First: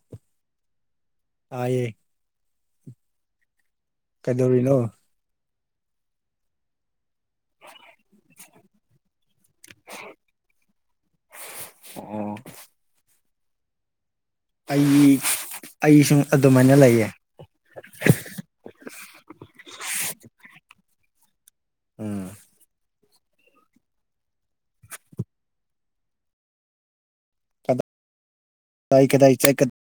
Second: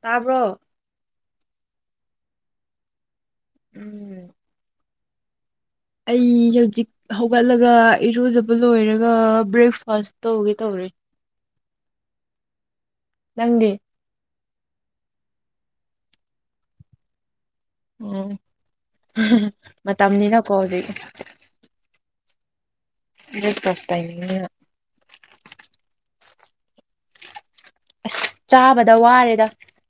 ꯇꯥꯕ꯭ꯔꯣ ꯇꯥꯌꯦ ꯎꯝ ꯗꯧꯔꯤꯅꯣ ꯑꯩ ꯍꯧꯖꯤꯛ ꯍꯧꯒꯠꯂꯒ ꯏꯔꯨꯖꯕ ꯂꯣꯏꯔꯒ ꯕ꯭ꯔꯦꯛꯐꯥꯁ ꯇꯧꯒꯦ ꯇꯧꯔꯤ ꯑꯣ ꯅꯪꯗꯤ ꯑꯩ ꯑꯩꯁꯨꯡ ꯑꯗꯨꯃꯥꯏꯅ ꯂꯩꯌꯦ ꯑꯣ ꯃꯇꯝꯅꯤꯅꯀꯣ ꯍꯧꯖꯤꯛ ꯎꯝ ꯏꯔꯩ ꯀꯁ ꯇꯥꯏꯃꯤꯡꯅ [inaudible] ꯀꯗꯥꯏ ꯑꯁ ꯆꯥꯕꯗ ꯀꯗꯥꯏ ꯋꯥꯔꯦꯗ ꯆꯠꯀꯗ꯭ꯔꯣ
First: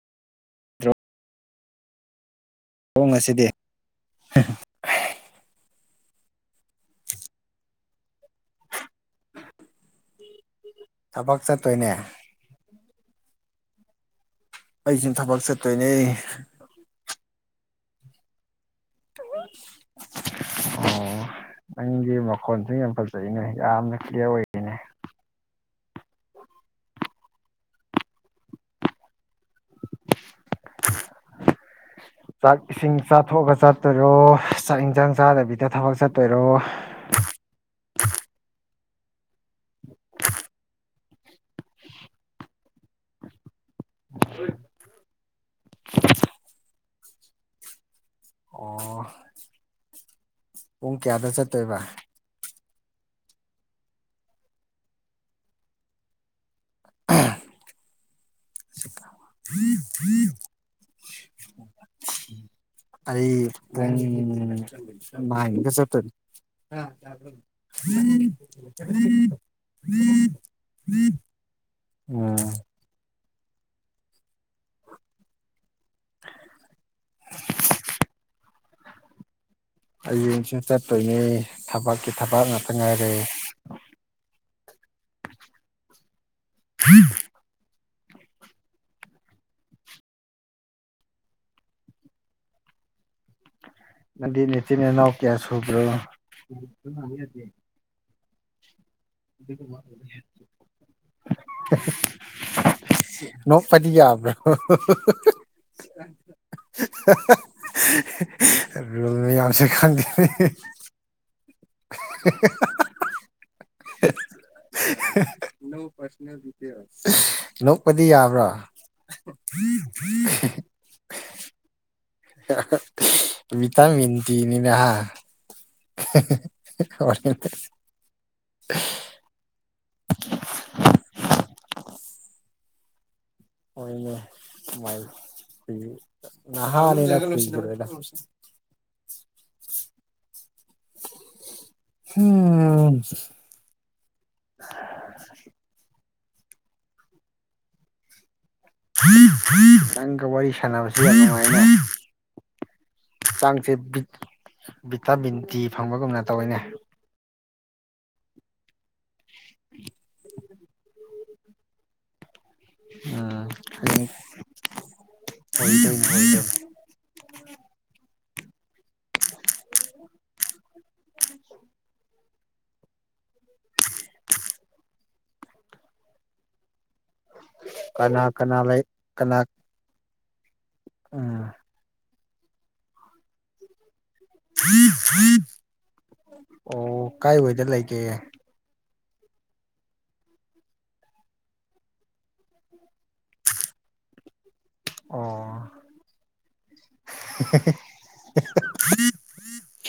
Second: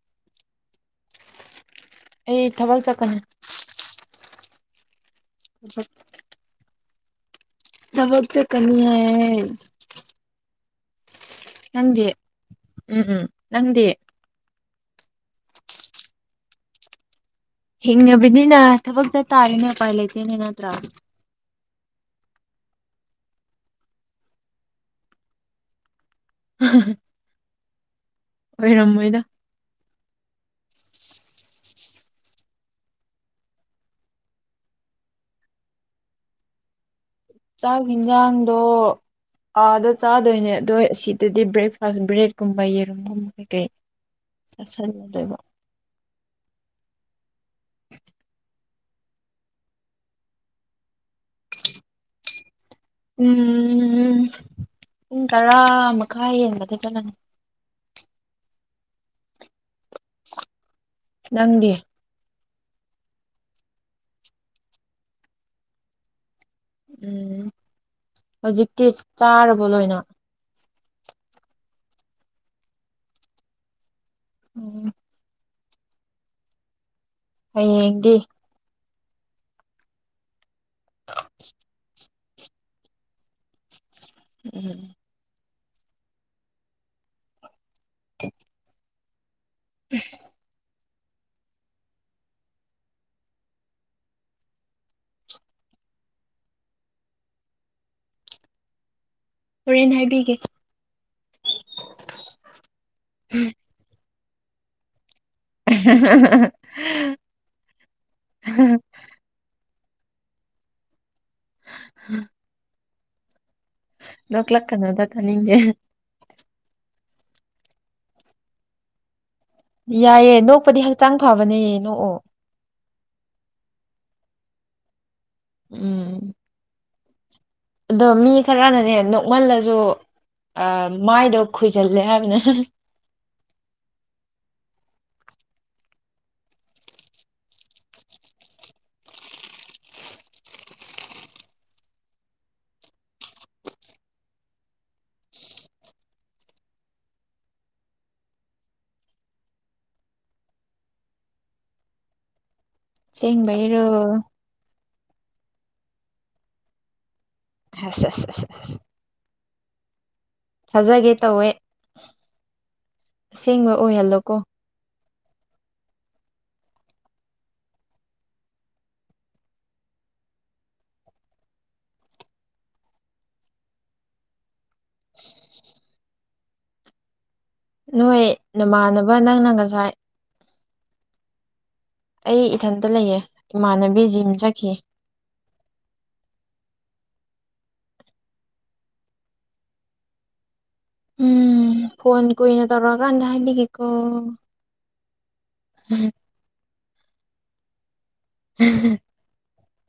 ꯑꯩ ꯊꯕꯛ ꯆꯠꯀꯅꯤ ꯉꯁꯤꯗꯤ ꯎꯝ ꯊꯕꯛ ꯆꯠꯀꯅꯤ ꯍꯥꯏꯌꯦ ꯊꯕꯛ ꯆꯠ_ ꯅꯪꯗꯤ ꯎꯝ ꯎꯝ ꯅꯪꯗꯤ ꯑꯩꯖꯨꯝ ꯊꯕꯛ ꯆꯠꯇꯣꯏꯅꯦ ꯍꯤꯡꯅꯕꯅꯤꯅ ꯊꯕꯛ ꯆꯠ ꯇꯥꯔꯦꯅꯦ ꯎꯄꯥꯏ ꯂꯩꯇꯦꯅꯦ ꯅꯠꯇ꯭ꯔꯥ ꯑꯣ ꯅꯪꯒꯤ ꯃꯈꯣꯟꯁꯦ ꯌꯥꯝ ꯐꯖꯩꯅꯦ ꯌꯥꯝꯅ ꯀ꯭ꯂꯤꯌꯥꯔ ꯑꯣꯏ [unintelligible] ꯑꯣꯏꯔꯝꯃꯣꯏꯗ ꯆꯥꯛ ꯏꯁꯤꯡ ꯆꯥꯊꯣꯛꯑꯥꯒ ꯆꯠꯇꯣꯏꯔꯣ ꯆꯥꯛ ꯏꯟꯖꯥꯡ ꯆꯥꯗꯕꯤꯗ ꯊꯕꯛ ꯆꯠꯇꯣꯏꯔꯣ ꯆꯥꯛ ꯌꯦꯟꯖꯥꯡꯗꯣ ꯑꯥꯗ ꯆꯥꯗꯣꯏꯅꯦ ꯑꯗꯣ ꯁꯤꯗꯗꯤ ꯕ꯭ꯔꯦꯛꯐꯥꯁ ꯕ꯭ꯔꯦꯗꯀꯨꯝꯕ ꯌꯦꯔꯨꯝꯒꯨꯝꯕ ꯀꯩ ꯀꯩ ꯆꯥꯁꯜꯂꯗꯣꯏꯕ [unintelligible] ꯑꯣ ꯄꯨꯡ ꯀꯌꯥꯗ ꯆꯠꯇꯣꯏꯕ ꯎꯝ ꯄꯨꯡ ꯇꯔꯥ ꯃꯈꯥꯏ ꯍꯦꯟꯕꯗ ꯆꯠꯂꯅꯤ [unintelligible] ꯅꯪꯗꯤ ꯑꯩ ꯄꯨꯡ ꯅꯥꯏꯟꯗ ꯆꯠꯇꯣꯏꯅꯤ ꯎꯝ ꯍꯧꯖꯤꯛꯇꯤ ꯆꯥꯔꯕꯣ [unintelligible] ꯂꯣꯏꯅ ꯑꯥ ꯎꯝ [unintelligible] ꯍꯌꯦꯡꯗꯤ ꯍꯌꯦꯡꯁꯦ ꯆꯠꯇꯣꯏꯅꯦ ꯊꯕꯛꯀꯤ ꯊꯕꯛ ꯉꯥꯛꯇ ꯉꯥꯏꯔꯦ ꯎꯝ ꯎꯝ [unintelligible] [unintelligible] ꯍꯨꯝ ꯅꯪꯗꯤ ꯅꯆꯤꯟ ꯅꯅꯥꯎ ꯀꯌꯥ ꯁꯨꯕ꯭ꯔꯣ ꯍꯣꯔꯦꯟ ꯍꯥꯏꯕꯤꯒꯦ [unintelligible] ꯅꯣꯛ ꯄꯗꯤ ꯌꯥꯕꯔꯣ [unintelligible] [unintelligible] ꯈꯪꯗꯦꯅꯦ [unintelligible] ꯅꯣꯛꯂꯛꯀꯅꯨꯗ ꯇꯥꯅꯤꯡꯗꯦ ꯅꯣ ꯄꯔꯁꯣꯅꯦꯜ ꯗꯤꯇꯦꯜꯁ ꯅꯣꯛꯄꯗꯤ ꯌꯥꯕ꯭ꯔꯥ ꯌꯥꯏꯌꯦ ꯅꯣꯛꯄꯗꯤ ꯍꯛꯆꯥꯡ ꯐꯕꯅꯦ ꯅꯣꯛꯑꯣ ꯚꯤꯇꯥꯃꯤꯟ ꯗꯤꯅꯤꯅ ꯍꯥ ꯎꯝ ꯍꯣꯔꯦꯟꯗꯤ ꯑꯗꯣ ꯃꯤ ꯈꯔꯅꯅꯦ ꯅꯣꯛꯃꯜꯂꯁꯨ ꯑꯥ ꯃꯥꯏꯗꯣ ꯈꯨꯏꯖꯜꯂꯦ ꯍꯥꯏꯕꯅꯦ ꯍꯣꯏꯅꯦ ꯃꯥꯏ ꯈꯨꯏ ꯅꯍꯥꯅꯤꯅ ꯈꯨꯏꯒꯤꯔꯣꯏꯗ ꯍꯨꯝ [unintelligible] ꯅꯪꯒ ꯋꯥꯔꯤ ꯁꯥꯟꯅꯕꯁꯦ ꯌꯥꯝ ꯅꯨꯡꯉꯥꯏꯅꯦ ꯍꯛꯆꯥꯡꯁꯦ ꯑꯁꯦꯡꯕꯩꯔꯣ ꯚꯤꯠ ꯚꯤꯇꯥꯃꯤꯟ ꯗꯤ ꯐꯪꯕꯒꯨꯝꯅ ꯇꯧꯋꯤꯅꯦ ꯍꯩꯁ ꯑꯁ‌ ꯑꯁ‌ ꯑꯁ [inaudible] ꯊꯥꯖꯒꯦ ꯇꯧꯋꯦ ꯑꯁꯦꯡꯕ ꯑꯣꯏꯍꯜꯂꯣꯀꯣ ꯑꯣꯏꯗꯣꯏꯅꯤ ꯑꯣꯏꯗꯣꯏꯅꯤ [inaudible] [inaudible] ꯀꯅꯥ ꯅꯣꯏ ꯀꯅꯥ ꯂꯩ ꯅꯃꯥꯟꯅꯕ ꯀꯅꯥ ꯅꯪꯅ ꯉꯁꯥꯏ ꯎꯝ ꯑꯩ ꯏꯊꯟꯇ ꯂꯩꯌꯦ ꯏꯃꯥꯟꯅꯕꯤ ꯖꯤꯝꯁ ꯑꯣ ꯀꯥꯏ ꯋꯥꯗ ꯂꯩꯒꯦ ꯎꯝ ꯐꯣꯟ ꯀꯨꯏꯅ ꯇꯧꯔꯛꯑꯀꯥꯟꯗ ꯍꯥꯏꯕꯤꯒꯦꯀꯣ ꯑꯣ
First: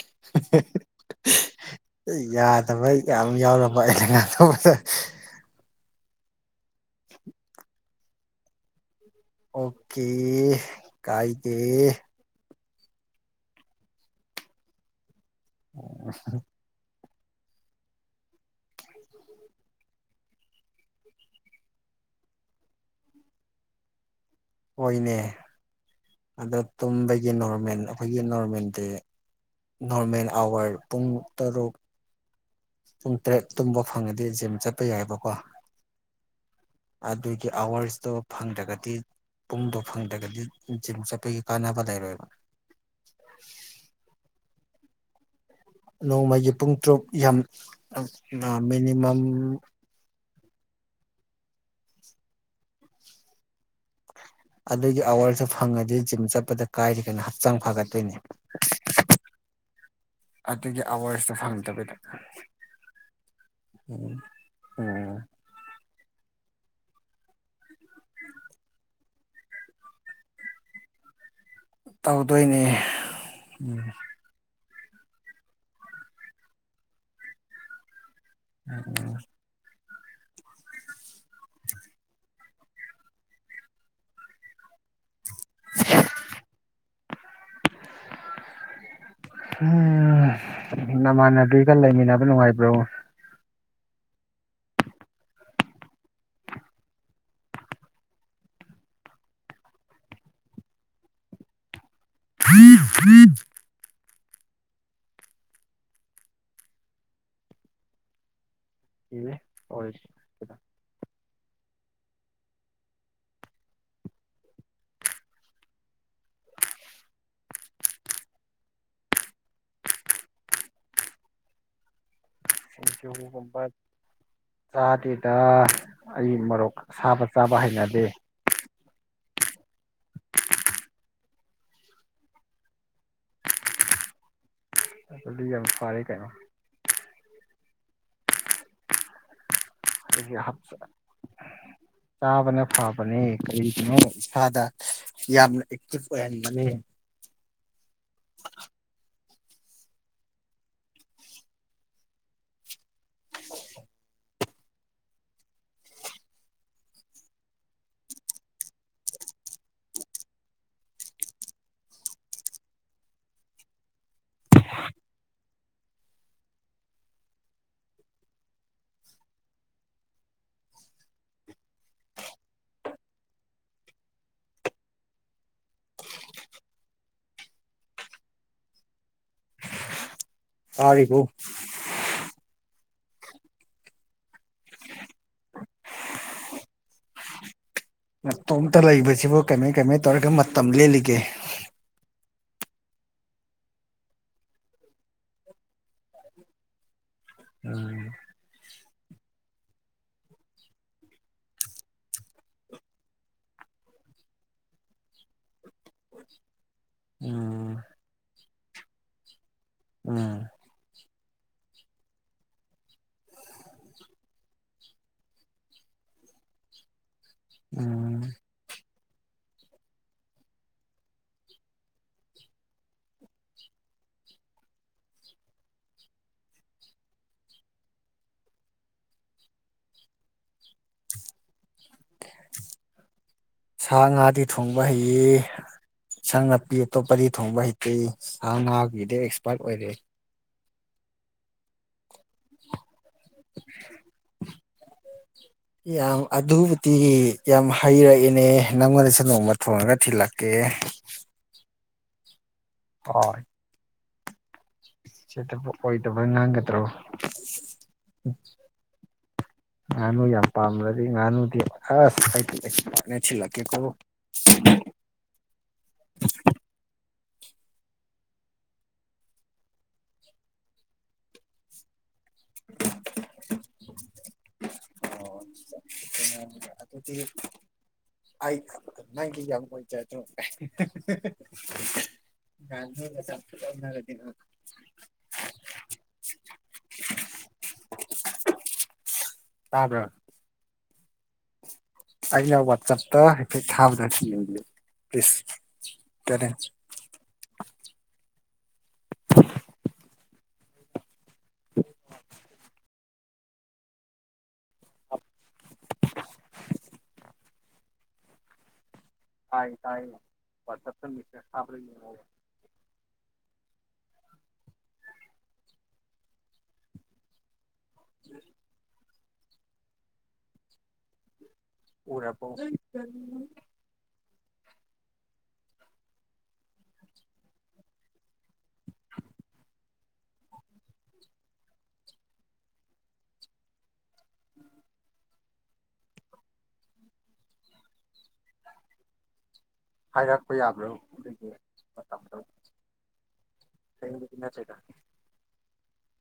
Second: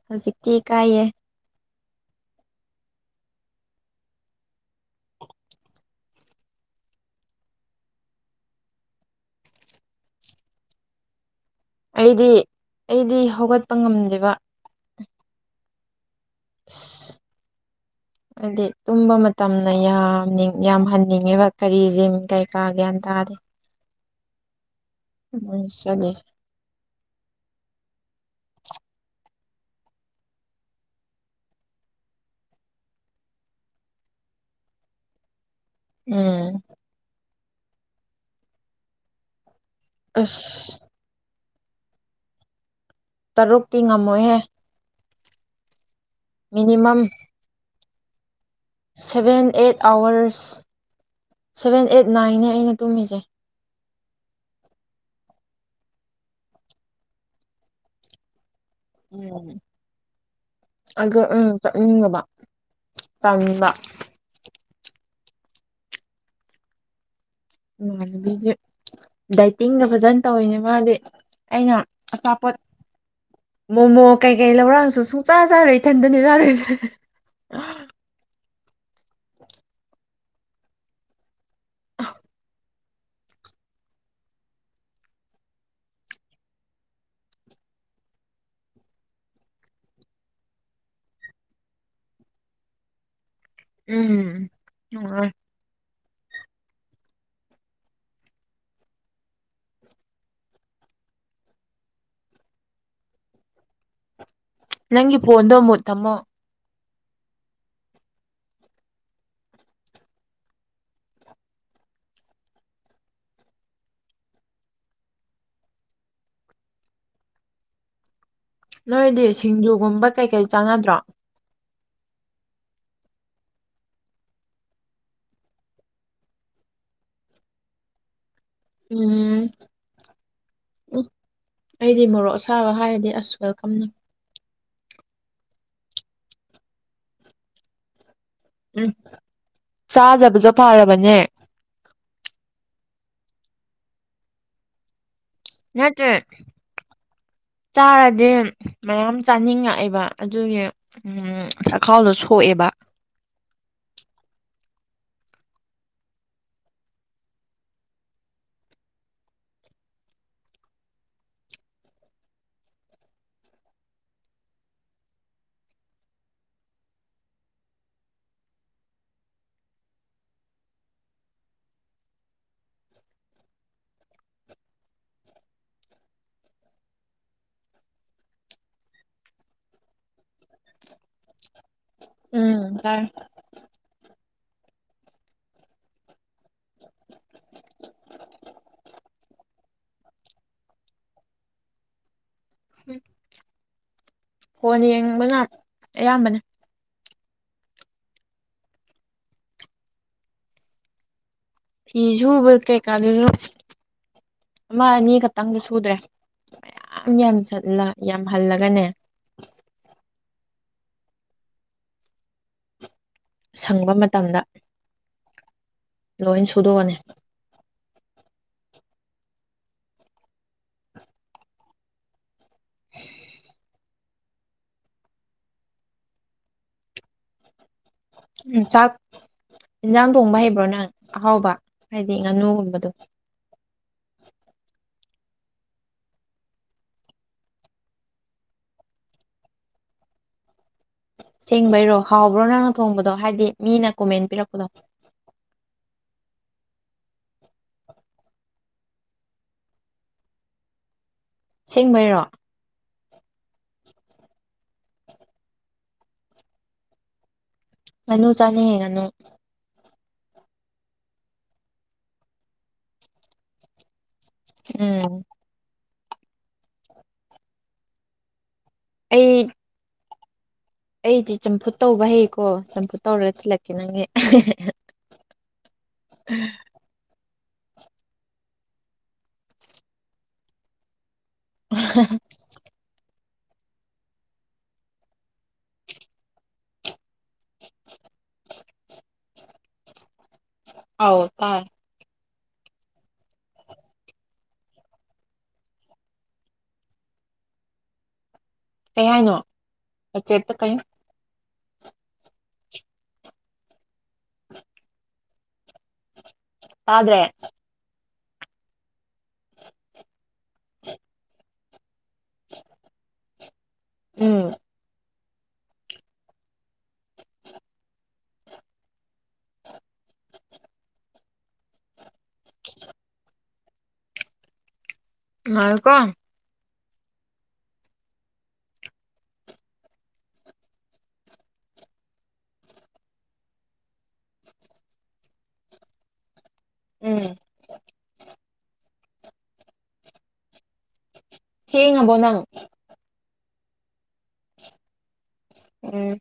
ꯍꯧꯖꯤꯛꯇꯤ ꯏꯀꯥꯏꯌꯦ [inaudible] ꯌꯥꯗꯕꯩ ꯌꯥꯝ ꯌꯥꯎꯔꯕ ꯑꯩꯅ ꯉꯥꯡ ꯇꯧꯕꯗ ꯑꯣꯀꯦ ꯀꯥꯏꯗꯦ ꯑꯩꯗꯤ ꯑꯩꯗꯤ ꯍꯧꯒꯠꯄ ꯉꯝꯗꯦꯕ ꯑꯣ ꯑꯁ ꯍꯥꯏꯗꯤ ꯇꯨꯝꯕ ꯃꯇꯝꯅ ꯌꯥꯝꯅꯤꯡ ꯌꯥꯝꯍꯟꯅꯤꯡꯉꯦꯕ ꯀꯔꯤ ꯖꯤꯝ ꯀꯩ ꯀꯥ ꯒ꯭ꯌꯥꯟ ꯇꯥꯗꯦ ꯑꯣꯏꯅꯦ ꯃꯣꯏ ꯆꯠꯂꯤꯁꯦ ꯑꯗꯣ ꯇꯨꯝꯕꯒꯤ ꯅꯣꯔꯃꯦꯜ ꯑꯩꯈꯣꯏꯒꯤ ꯅꯣꯔꯃꯦꯜꯗꯤ ꯅꯣꯔꯃꯦꯜ ꯑꯥꯋꯥꯔ ꯄꯨꯡ ꯇꯔꯨꯛ ꯄꯨꯡ ꯇꯔꯦꯠ ꯇꯨꯝꯕ ꯐꯪꯉꯗꯤ ꯖꯤꯝ ꯆꯠꯄ ꯌꯥꯏꯑꯕꯀꯣ ꯎꯝ ꯑꯗꯨꯒꯤ ꯑꯋꯥꯔꯁꯇꯣ ꯐꯪꯗ꯭ꯔꯒꯗꯤ ꯄꯨꯡꯗꯣ ꯐꯪꯗ꯭ꯔꯒꯗꯤ ꯑꯁ ꯖꯤꯝ ꯆꯠꯄꯒꯤ ꯀꯥꯟꯅꯕ ꯂꯩꯔꯣꯏꯕ ꯇꯔꯨꯛꯇꯤ ꯉꯝꯃꯣꯏꯍꯦ ꯅꯣꯡꯃꯒꯤ ꯄꯨꯡ ꯃꯤꯅꯤꯃꯝ ꯇꯔꯨꯛ ꯌꯥꯝ ꯃꯤꯅꯤꯃꯝ ꯑꯋꯔꯁ ꯁꯚꯦꯟ ꯑꯩꯠ ꯅꯥꯏꯟꯅ ꯑꯩꯅ ꯇꯨꯝꯃꯤꯁꯦ ꯑꯗꯨꯒꯤ ꯑꯋꯥꯔꯁꯨ ꯐꯪꯉꯗꯤ ꯖꯤꯝ ꯆꯠꯄꯗ ꯀꯥꯏꯔꯤ ꯀꯩꯅꯣ ꯍꯛꯆꯥꯡ ꯐꯒꯠꯇꯣꯏꯅꯦ ꯎꯝ ꯑꯗꯨꯒꯤ ꯑꯗꯣ ꯑꯋꯥꯔꯁꯇꯣ ꯎꯝ ꯐꯪꯗꯕꯤꯗ ꯆꯠꯅꯤꯡꯗꯕ ꯇꯟꯕꯥ ꯎꯝ ꯎꯝ ꯏꯃꯥꯟꯅꯕꯤꯗꯤ ꯗꯥꯏꯇꯤꯡꯗꯣ ꯐꯖꯅ ꯇꯧꯋꯤꯅꯦ ꯃꯥꯗꯤ ꯑꯩꯅ ꯑꯆꯥꯄꯣꯠ ꯇꯧꯗꯣꯏꯅꯦ ꯎꯝ ꯃꯣꯃꯣ ꯀꯩꯀꯩ ꯂꯧꯔꯥꯡꯁꯨ ꯁꯨꯡꯆꯥ ꯆꯥꯔꯣꯏ ꯏꯊꯟꯗꯅꯤ ꯆꯥꯗꯣꯏꯁꯦ ꯎꯝ [unintelligible] ꯍꯨꯝ ꯅꯃꯥꯟꯅꯕꯤꯒ ꯂꯩꯃꯤꯟꯅꯕ ꯅꯨꯡꯉꯥꯏꯕ꯭ꯔꯣ ꯎꯝ ꯅꯨꯡꯉꯥꯏ [unintelligible] ꯅꯪꯒꯤ ꯐꯣꯟꯗꯣ ꯃꯨꯠ ꯊꯝꯃꯣ ꯍꯣꯏ ꯅꯣꯏꯗꯤ ꯁꯤꯡꯖꯨꯒꯨꯝꯕ ꯀꯩꯀꯩ ꯆꯥꯟꯅꯗ꯭ꯔꯣ ꯁꯤꯡꯖꯒꯨꯝꯕ ꯆꯥꯗꯦꯗ ꯑꯩ ꯃꯔꯣꯛ ꯑꯁꯥꯕ ꯆꯥꯕ ꯍꯩꯅꯗꯦ ꯎꯝ ꯎꯝ ꯑꯩꯗꯤ ꯃꯣꯔꯣꯛ ꯑꯁꯥꯕ ꯍꯥꯏꯔꯗꯤ ꯑꯁ ꯋꯦꯜꯀꯝꯅꯤ ꯑꯗꯨꯗꯤ ꯌꯥꯝ ꯐꯔꯦ ꯀꯩꯅꯣ ꯎꯝ ꯑꯗꯨꯒꯤ ꯆꯥꯗꯕꯁꯨ ꯐꯔꯕꯅꯦ ꯆꯥꯕꯅ ꯐꯕꯅꯦ ꯀꯔꯤꯒꯤꯅꯣ ꯏꯁꯥꯗ ꯌꯥꯝꯅ ꯑꯦꯛꯇꯤꯚ ꯅꯠꯇ꯭ꯔꯦ ꯑꯣꯏꯍꯟꯕꯅꯦ ꯆꯥꯔꯗꯤ ꯃꯌꯥꯝ ꯆꯥꯅꯤꯡꯉꯛꯑꯦꯕ ꯑꯗꯨꯒꯤ ꯎꯝ ꯆꯥꯛꯈꯥꯎꯗꯣ ꯁꯣꯛꯑꯦꯕ [unintelligible] ꯇꯥꯔꯤꯕꯣ ꯎꯝ ꯇꯥꯏ ꯃꯠꯇꯣꯝꯇ ꯂꯩꯕꯁꯤꯕꯨ ꯀꯃꯥꯏ -ꯀꯃꯥꯏ ꯇꯧꯔꯒ ꯃꯇꯝ ꯂꯦꯜꯂꯤꯒꯦ ꯐꯣꯟ ꯌꯦꯡꯕ ꯉꯥꯛ ꯑꯌꯥꯝꯕꯅꯦ ꯎꯝ ꯐꯤ ꯁꯨꯕ ꯀꯩꯀꯥꯗꯨꯁꯨ ꯑꯃ ꯑꯅꯤ ꯈꯛꯇꯪꯗ ꯁꯨꯗ꯭ꯔꯦ ꯃꯌꯥꯝ ꯌꯥꯝ ꯎꯝ ꯆꯠꯂ ꯌꯥꯝꯍꯜꯂꯒꯅꯦ ꯎꯝ ꯁꯪꯕ ꯃꯇꯝꯗ ꯂꯣꯏ ꯁꯨꯗꯣꯛꯑꯅꯤ ꯎꯝ ꯎ [unintelligible] ꯎꯝ ꯆꯥꯛ ꯌꯦꯟꯖꯥꯡ ꯊꯣꯡꯕ ꯍꯩꯕ꯭ꯔꯣ ꯅꯪ ꯑꯍꯥꯎꯕ ꯍꯥꯏꯗꯤ ꯉꯥꯅꯨꯒꯨꯝꯕꯗꯣ ꯁꯥ ꯉꯥꯗꯤ ꯊꯣꯡꯕ ꯍꯩꯌꯦ ꯁꯥꯡ ꯅꯥꯄꯤ ꯑꯇꯣꯞꯄꯗꯤ ꯊꯣꯡꯕ ꯍꯩꯇ ꯁꯥ ꯉꯥꯒꯤꯗꯤ ꯑꯦꯛꯁꯄꯥꯔꯠ ꯑꯣꯏꯔꯦ ꯁꯦꯡꯕꯩꯔꯣ ꯍꯥꯎꯕ꯭ꯔꯣ ꯅꯪꯅ ꯊꯣꯡꯕꯗꯣ ꯍꯥꯏꯗꯤ ꯃꯤꯅ ꯀꯣꯃꯦꯟ ꯄꯤꯔꯛꯄꯗꯣ ꯌꯥꯝ ꯑꯗꯨꯕꯨꯗꯤ ꯌꯥꯝ ꯍꯩꯔꯛꯏꯅꯦ ꯅꯪꯉꯣꯟꯗꯁꯨ ꯅꯣꯡꯃ ꯊꯣꯡꯉꯒ ꯊꯤꯜꯂꯛꯀꯦ ꯁꯦꯡꯕꯩꯔꯣ ꯍꯣꯏ ꯁꯤꯗꯕꯨ ꯑꯣꯏꯗꯕ ꯉꯥꯡꯒꯗ꯭ꯔꯣ ꯉꯥꯅꯨ ꯆꯥꯅꯤꯡꯉꯦ ꯉꯅꯨ ꯉꯥꯅꯨ ꯌꯥꯝ ꯄꯥꯝꯔꯗꯤ ꯉꯥꯅꯨꯗꯤ ꯑꯁ ꯑꯩꯗꯤ [unintelligible] ꯊꯤꯜꯂꯛꯀꯦꯀꯣ ꯎꯝ ꯑꯩ ꯑꯩꯗꯤ ꯆꯝꯐꯨꯠ ꯇꯧꯕ ꯍꯩꯀꯣ ꯆꯝꯐꯨꯠ ꯇꯧꯔꯒ ꯊꯤꯜꯂꯛꯀꯦ ꯅꯪꯒꯤ ꯑꯣ [unintelligible] ꯑꯗꯨꯗꯤ ꯑꯩ ꯅꯪꯒꯤ ꯌꯥꯝ ꯑꯣꯏꯖꯗ꯭ꯔꯣ [unintelligible] ꯅꯥꯍꯥꯟꯥ ꯅꯣꯏꯒ ꯆꯝꯐꯨꯠ [unintelligible] ꯑꯣꯟꯅꯔꯗꯤ ꯇꯥꯕ꯭ꯔꯥ ꯑꯧ ꯇꯥꯏ ꯑꯩꯅ ꯋꯥꯆꯞꯇ ꯍꯥꯏꯐꯦꯠ ꯊꯥꯕꯗꯣ ꯌꯦꯕꯤꯌꯣ ꯄꯂꯤꯁ ꯇꯦꯅꯦ ꯀꯩ ꯍꯥꯏꯅꯣ ꯋꯆꯦꯠꯇ ꯀꯩ ꯍ [unintelligible] ꯇꯥꯗ꯭ꯔꯦ ꯇꯥꯏ ꯇꯥꯏꯌꯦ ꯋꯥꯠꯁꯞꯇ ꯃꯦꯁꯦꯖ ꯊꯥꯕꯗꯣ ꯌꯦꯡꯉꯣꯕ [unintelligible] ꯎꯝ [inaudible] ꯎꯔꯕꯣ ꯉꯥꯏꯌꯣꯀꯣ ꯎꯝ ꯍꯥꯏꯔꯛꯄ ꯌꯥꯕ꯭ꯔꯣ ꯊꯦꯡꯉꯕꯣ ꯅꯪ ꯊꯦꯡꯕꯗꯤ ꯅꯠꯇꯦꯗ ꯎꯝ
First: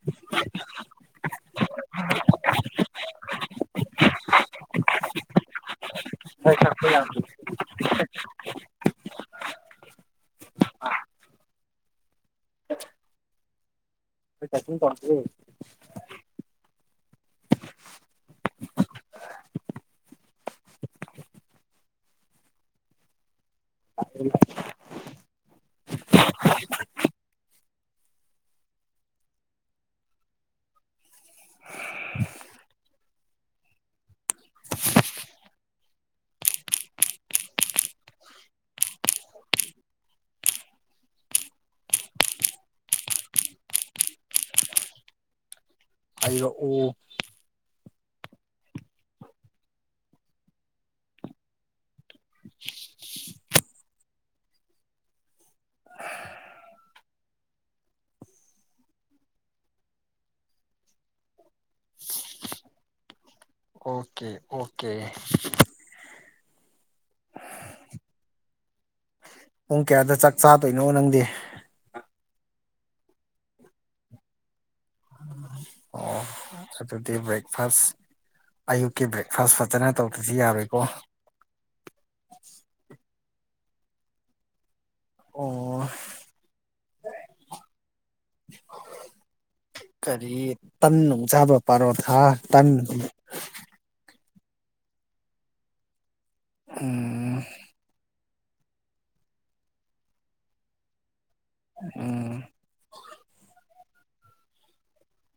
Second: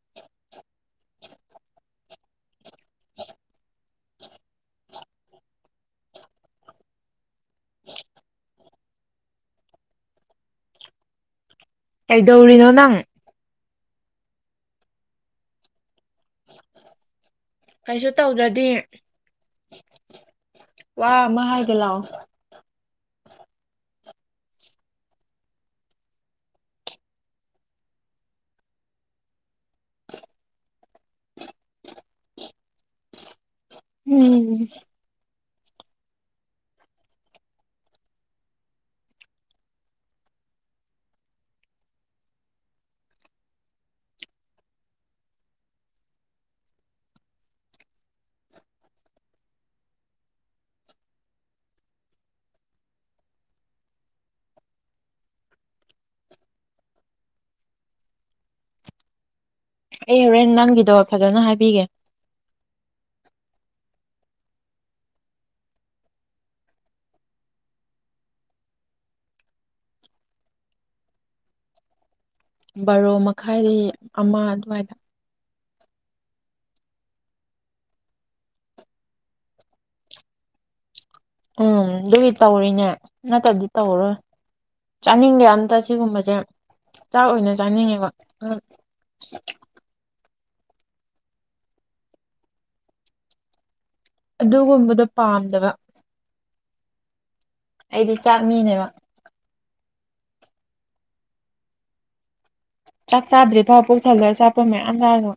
[unintelligible] [unintelligible] [unintelligible] ꯀꯩꯗꯧꯔꯤꯅꯣ ꯅꯪ ꯑꯩ ꯇꯥꯏꯄꯤꯡ ꯇꯧꯔꯤꯌꯦ ꯀꯩꯁꯨ ꯇꯧꯗ꯭ꯔꯗꯤ ꯋꯥ ꯑꯃ ꯍꯥꯏꯒꯦ ꯂꯥꯎ [unintelligible] [unintelligible] ꯎꯝ ꯍꯥꯏꯔꯛꯑꯣ ꯑꯩ ꯍꯣꯔꯦꯟ ꯅꯪꯒꯤꯗꯣ ꯐꯖꯅ ꯍꯥꯏꯕꯤꯒꯦ ꯑꯣꯀꯦ ꯑꯣꯀꯦ ꯄꯨꯡ ꯀꯌꯥꯗ ꯆꯥꯛ ꯆꯥꯗꯣꯏꯅꯣ ꯅꯪꯗꯤ ꯕꯥꯔꯣ ꯃꯈꯥꯏꯗꯩ ꯑꯃ ꯑꯗꯨꯋꯥꯏꯗ ꯑꯣ ꯑꯗꯨꯗꯤ ꯕ꯭ꯔꯦꯛꯐꯥꯁ ꯑꯌꯨꯛꯀꯤ ꯕ꯭ꯔꯦꯛꯐꯥꯁ ꯐꯖꯅ ꯇꯧꯗ꯭ꯔꯗꯤ ꯌꯥꯔꯣꯏꯀꯣ ꯎꯝ ꯑꯗꯨꯒꯤ ꯇꯧꯔꯤꯅꯦ ꯅꯠꯇ꯭ꯔꯗꯤ ꯇꯧꯔꯔꯣꯏ ꯆꯥꯅꯤꯡꯗꯦ ꯑꯝꯇ ꯑꯣ ꯁꯤꯒꯨꯝꯕꯁꯦ ꯆꯥꯛ ꯑꯣꯏꯅ ꯆꯥꯅꯤꯡꯉꯦꯕ [unintelligible] ꯀꯔꯤ ꯇꯟ ꯅꯨꯡ ꯆꯥꯗ꯭ꯔꯣ ꯄꯥꯔꯣꯊꯥ ꯇꯟ ꯑꯗꯨꯒꯨꯝꯕꯗꯣ ꯄꯥꯝꯗꯕ ꯎꯝ ꯑꯩꯗꯤ ꯆꯥꯛ ꯃꯤꯅꯦꯕ ꯎꯝ ꯆꯥꯛ ꯆꯥꯗ꯭ꯔꯤꯗ ꯄꯨꯛ ꯊꯜꯂꯦ ꯑꯆꯥꯄꯣꯠ ꯃꯌꯥꯝ ꯆꯥꯔꯨꯕ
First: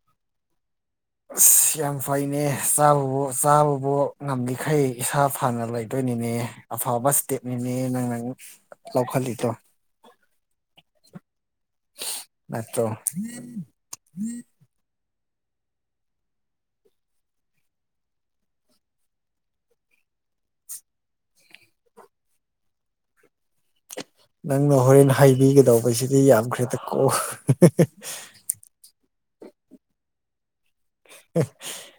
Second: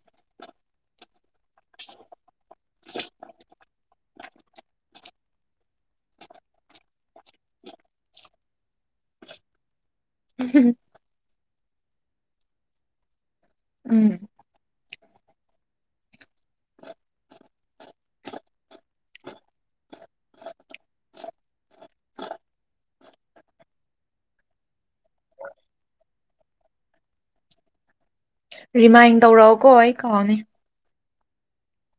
ꯑꯁ ꯌꯥꯝ ꯐꯩꯅꯦ ꯆꯥꯕꯕꯨ ꯆꯥꯕꯕꯨ ꯉꯝꯂꯤꯈꯩ ꯏꯁꯥ ꯐꯅ ꯂꯩꯗꯣꯏꯅꯤꯅꯦ ꯑꯐꯕ ꯏꯁꯇꯦꯞꯅꯤꯅꯦ ꯅꯪꯅ ꯂꯧꯈꯠꯂꯤꯗꯣ [unintelligible] ꯅꯠꯇ꯭ꯔꯣ ꯎꯝ [unintelligible] ꯅꯪꯅ ꯍꯣꯔꯦꯟ ꯍꯥꯏꯕꯤꯒꯗꯧꯕꯁꯤꯗꯤ ꯌꯥꯝꯈ꯭ꯔꯦꯗ ꯀꯣ ꯔꯤꯃꯥꯏꯟ ꯇꯧꯔꯛꯑꯣꯀꯣ ꯑꯩ ꯀꯥꯎꯅꯤ [unintelligible]